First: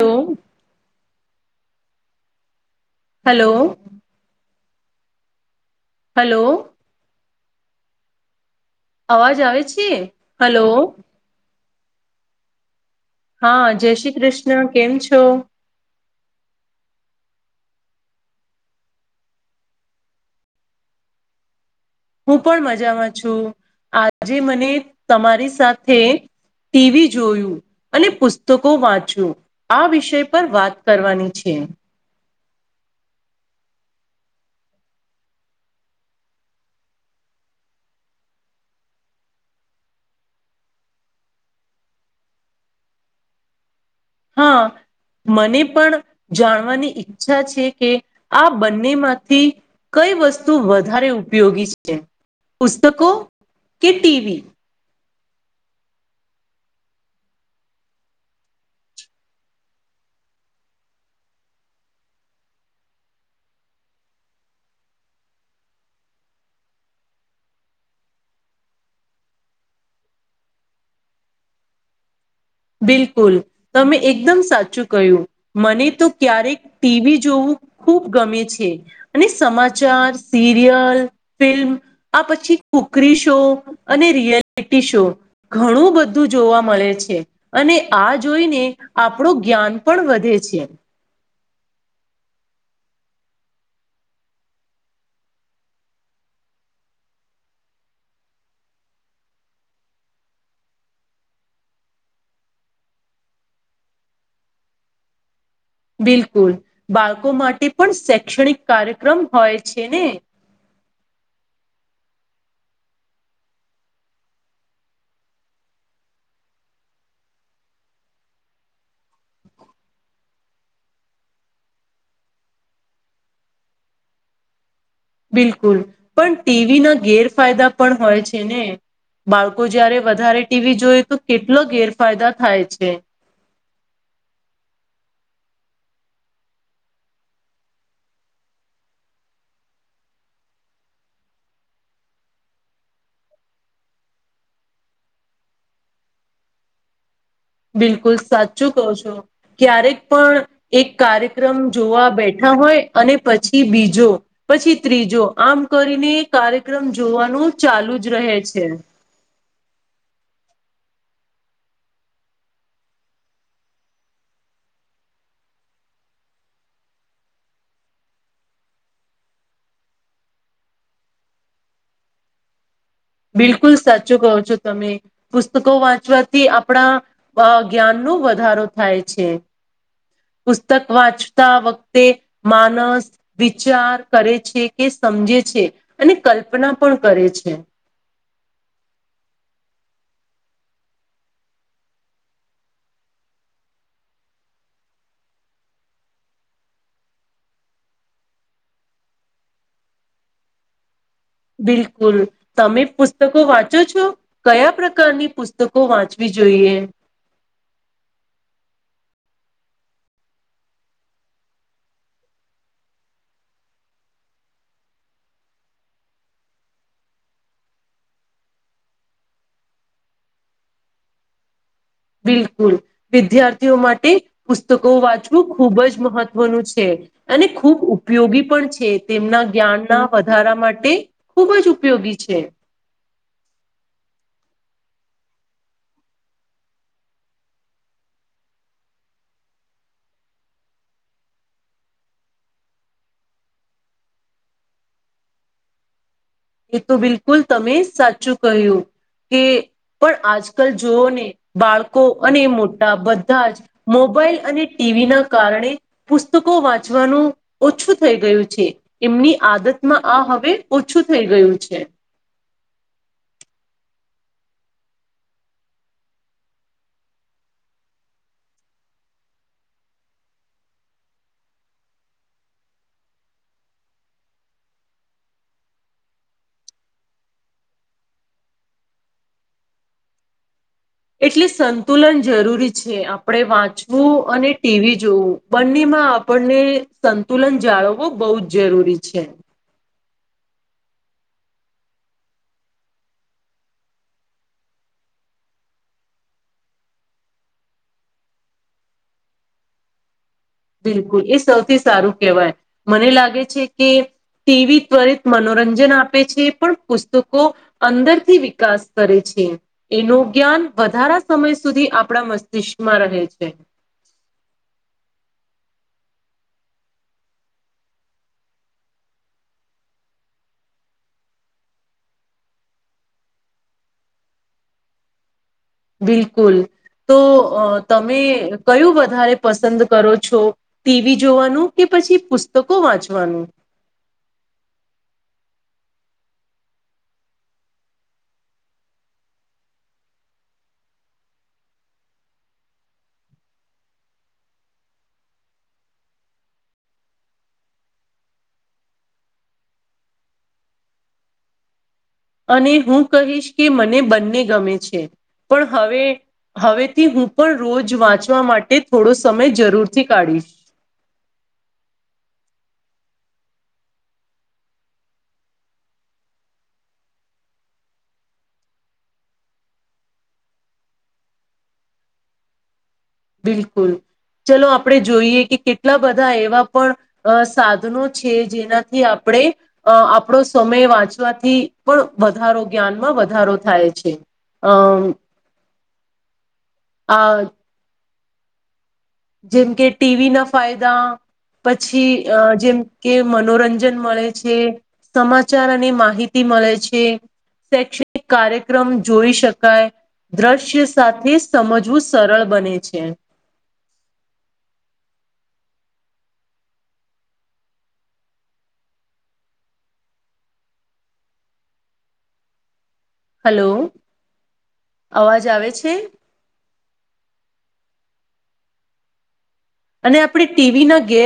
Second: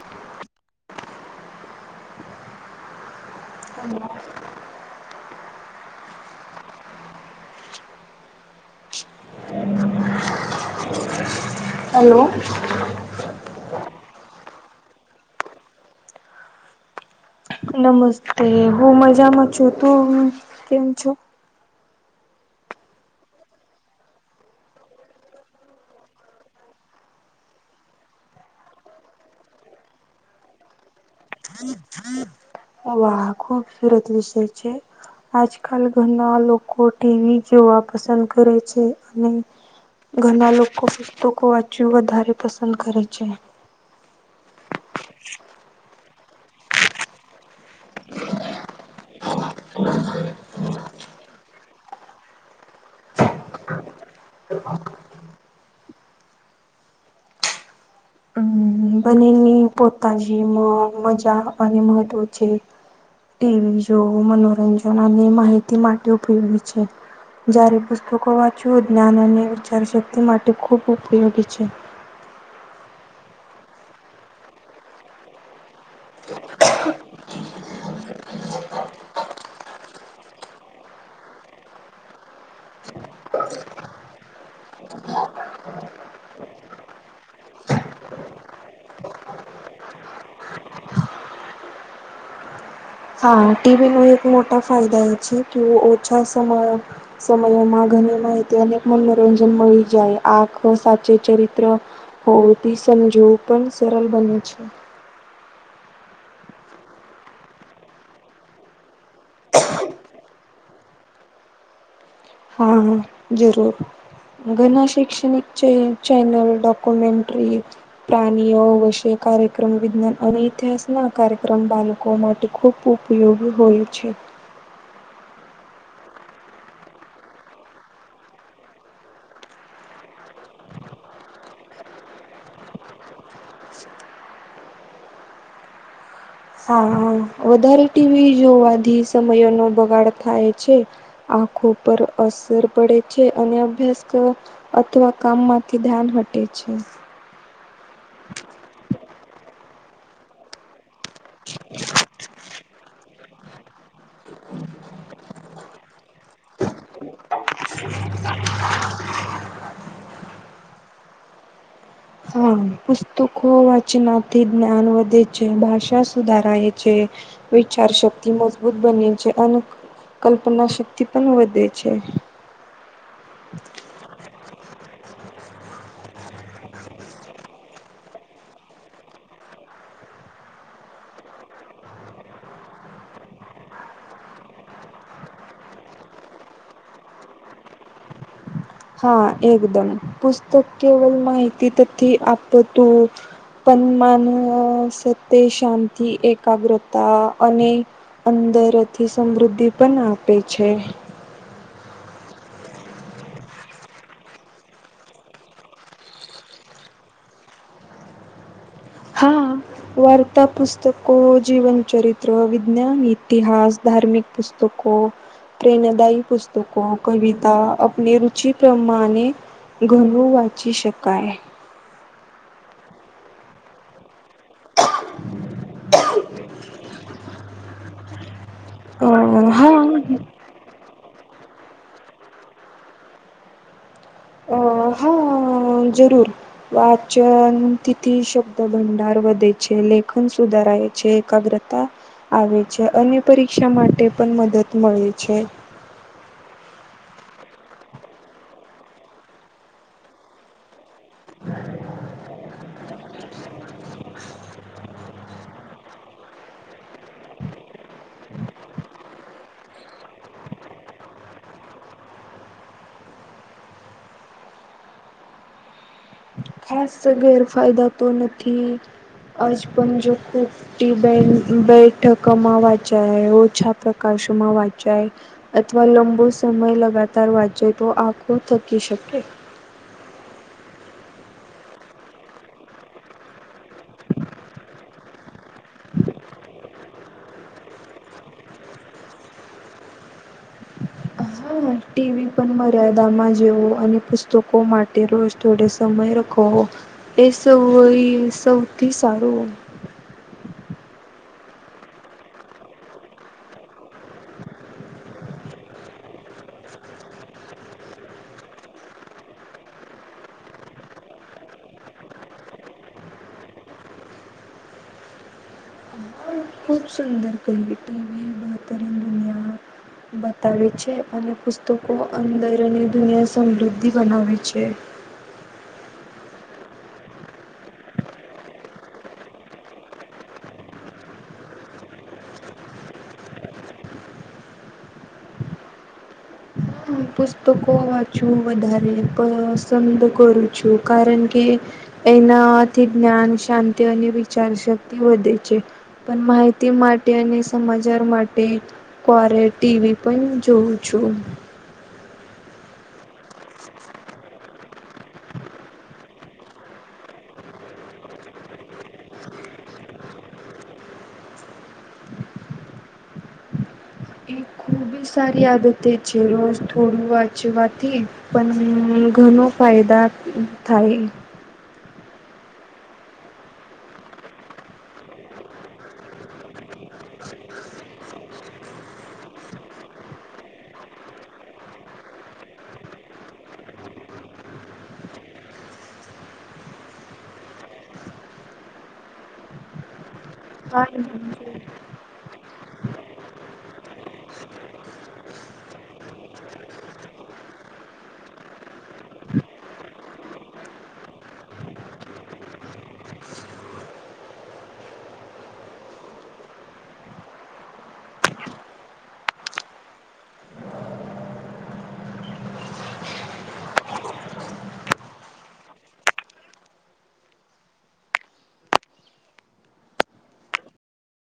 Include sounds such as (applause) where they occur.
તો hello. Hello. અવાજ આવે છે? Hello hello. હા, જય શ્રી કૃષ્ણ કેમ છો? નમસ્તે, હું મજામાં છું તું કેમ છો? હું પણ મજામાં છું, આજે મને તમારી સાથે ટીવી જોયું. અને પુસ્તકો વાંચ્યું, આ વિષય પર વાત કરવાની છે. હમ (inaudible) વાહ! ખૂબ સરસ વિષય છે. આજકાલ ઘરના લોકો ટીવી જોવા પસંદ કરે છે, અને ઘણા લોકો પુસ્તકો વાંચ્યું વધારે પસંદ કરે છે. હા. મને પણ જાણવાની ઈચ્છા છે, કે આ બંને માંથી કઈ વસ્તુ વધારે ઉપયોગી છે, પુસ્તકો કે ટીવી? હમ બંનેની પોતાજી મજા અને મહત્વ છે. ટીવી જો મનોરંજન અને માહિતી માટે ઉપયોગી છે. જ્યારે પુસ્તકો વાંચવું જ્ઞાન અને વિચારશક્તિ માટે ખૂબ ઉપયોગી છે. બિલકુલ, તમે એકદમ સાચું કહ્યું. મને તો ક્યારેક ટીવી જોવું ખૂબ ગમે છે. અને સમાચાર સિરિયલ ફિલ્મ આ પછી કુકરી શો અને રિયલિટી શો ઘણું બધું જોવા મળે છે. અને આ જોઈને આપણું જ્ઞાન પણ વધે છે. હા, ટીવીનો એક મોટા ફાયદા એ છે, કે ઓછા સમ સમયોમાં ઘણી માહિતી અને મનોરંજન મળી જાય, આખ સાચે ચરિત્ર હો, તે સમજવું પણ સરળ બને છે. બિલકુલ બાળકો માટે પણ, શૈક્ષણિક કાર્યક્રમ હોય છે ને? હા જરૂર, ઘણા શૈક્ષણિક ચ ચેનલ ડોક્યુમેન્ટ્રી પ્રાણીઓ વશે કાર્યક્રમ વિજ્ઞાન અને ઇતિહાસ ના કાર્યક્રમ બાળકો માટે ખૂબ ઉપયોગી હોય છે. બિલકુલ, પણ ટીવી ના ગેરફાયદા પણ હોય છે ને. બાળકો જયારે વધારે ટીવી જોઈ તો કેટલો ગેરફાયદા થાય છે. હા હા, વધારે ટીવી જોવાથી સમયો નો બગાડ થાય છે. આંખો પર અસર પડે છે, અને અભ્યાસ અથવા કામમાંથી ધ્યાન હટે છે. બિલકુલ સાચું કહો છો. ક્યારેક પણ એક કાર્યક્રમ જોવા બેઠા હોય અને પછી બીજો પછી ત્રીજો આમ કરીને કાર્યક્રમ જોવાનું ચાલુ જ રહે છે. હમ. પુસ્તકો વાંચનાથી જ્ઞાન વધે છે, ભાષા સુધારાય છે વિચાર શક્તિ મજબૂત બને છે, અને કલ્પના શક્તિ પણ વધે છે. બિલકુલ સાચું કહો છો તમે પુસ્તકો વાંચવાથી આપણા જ્ઞાનનું વધારો થાય છે. પુસ્તક વાંચતા વખતે માણસ વિચાર કરે છે કે સમજે છે અને કલ્પના પણ કરે છે. હા એકદમ પુસ્તક કેવલ માહિતી તથી આપ તું. માન સત્ય શાંતિ એકાગ્રતા અને, અંદરથી સમૃદ્ધિ પણ આપે છે. બિલકુલ તમે પુસ્તકો વાંચો છો? કયા પ્રકારની પુસ્તકો વાંચવી જોઈએ? હા. વાર્તા પુસ્તકો જીવન ચરિત્ર વિજ્ઞાન ઇતિહાસ ધાર્મિક પુસ્તકો પ્રેરણાદાયી પુસ્તકો કવિતા આપણી રુચિ પ્રમાણે ઘરું વાચી શકાય. બિલકુલ વિદ્યાર્થીઓ માટે પુસ્તકો વાંચ ખૂબ જ મહત્વનું છે અને ખૂબ ઉપયોગી પણ છે. છે અ તેમના હા જ્ઞાનના વધારા માટે ખુબ જ ઉપયોગી છે અ હા જરૂર વાચન તિથી શબ્દ ભંડાર વધે છે લેખન સુધારાય છે એકાગ્રતા આવે છે અને પરીક્ષા માટે પણ મદદ મળે છે. એ તો બિલકુલ તમે સાચું કહ્યું કે પણ આજકાલ જોઓને બાળકો અને મોટા બધા જ મોબાઈલ અને ટીવી ના કારણે પુસ્તકો વાંચવાનું ઓછું થઈ ગયું છે. એમની આદતમાં આ હવે ઓછું થઈ ગયું છે. ખાસ ગેરફાયદા તો નથી આજ પણ જો ખુબ ટિ ટાઈમ બેઠકમાં વંચાય ઓછા પ્રકાશમાં વંચાય અથવા લંબો સમય લગાતાર વાંચે તો આખું થકી શકે. એટલે સંતુલન જરૂરી છે આપણેે વાંચવું અને ટીવી જોવું. બંનેમાં આપણને સંતુલન જાળવવો બહુ જ જરૂરી છે. હા ટીવી પણ મર્યાદામાં જોવો અને પુસ્તકો માટે રોજ થોડે સમય રખો એ સૌ સૌથી સારું બિલકુલ એ સૌથી સારું કહેવાય મને લાગે છે કે ટીવી ત્વરિત મનોરંજન આપે છે પણ પુસ્તકો અંદરથી વિકાસ કરે છે. એનું જ્ઞાન વધારા સમય સુધી આપણા મસ્તિષ્કમાં રહે છે. હ (unintelligible) ખૂબ સુંદર ક્વલિટીવ (unintelligible) બહેતરીન દુનિયામાં બતાવે છે અને પુસ્તકો અંદર અને દુનિયા સમૃદ્ધિ બનાવે છે. બિલકુલ તો અ તમે કયું વધારે પસંદ કરો છો? ટીવી જોવાનું કે પછી પુસ્તકો વાંચવાનું? પુસ્તકો વાંચું વધારેને પ પસંદ કરું છું કારણ કે એનાથી જ્ઞાન શાંતિ અને વિચાર શક્તિ વધે છે. પણ માહિતી માટે અને સમાચાર માટે કરે ટીવી પણ જોઉં છું. અને હું કહીશ કે મને બંને ગમે છે પણ હવે હવેથી હું પણ રોજ વાંચવા માટે થોડો સમય જરૂરથી કાઢીશ. એક ખૂબ બી સારી આદતે છે રોજ થોડું વાંચવાથી પણ ઘણો ફાયદા થાય. બિલકુલ ચલો આપડણે જોઈએ કે કેટલા બધા એવા પણ અ સાધનો છે જેનાથી આપણે અ આપણો સમય વાંચવાથી પણ વધારો જ્ઞાનમાં વધારો થાય છે. અમ આ જેમ કે ટીવી ના ફાયદા પછી પછી અ જેમ કે મનોરંજન મળે છે. સમાચાર અને માહિતી મળે છે. શૈક્ષણિક કાર્યક્રમ જોઈ શકાય દ્રશ્ય સાથે સમજવું સરળ બને છે. હલો અવાજ આવે છે? અને આપણે ટીવી ના ગેમ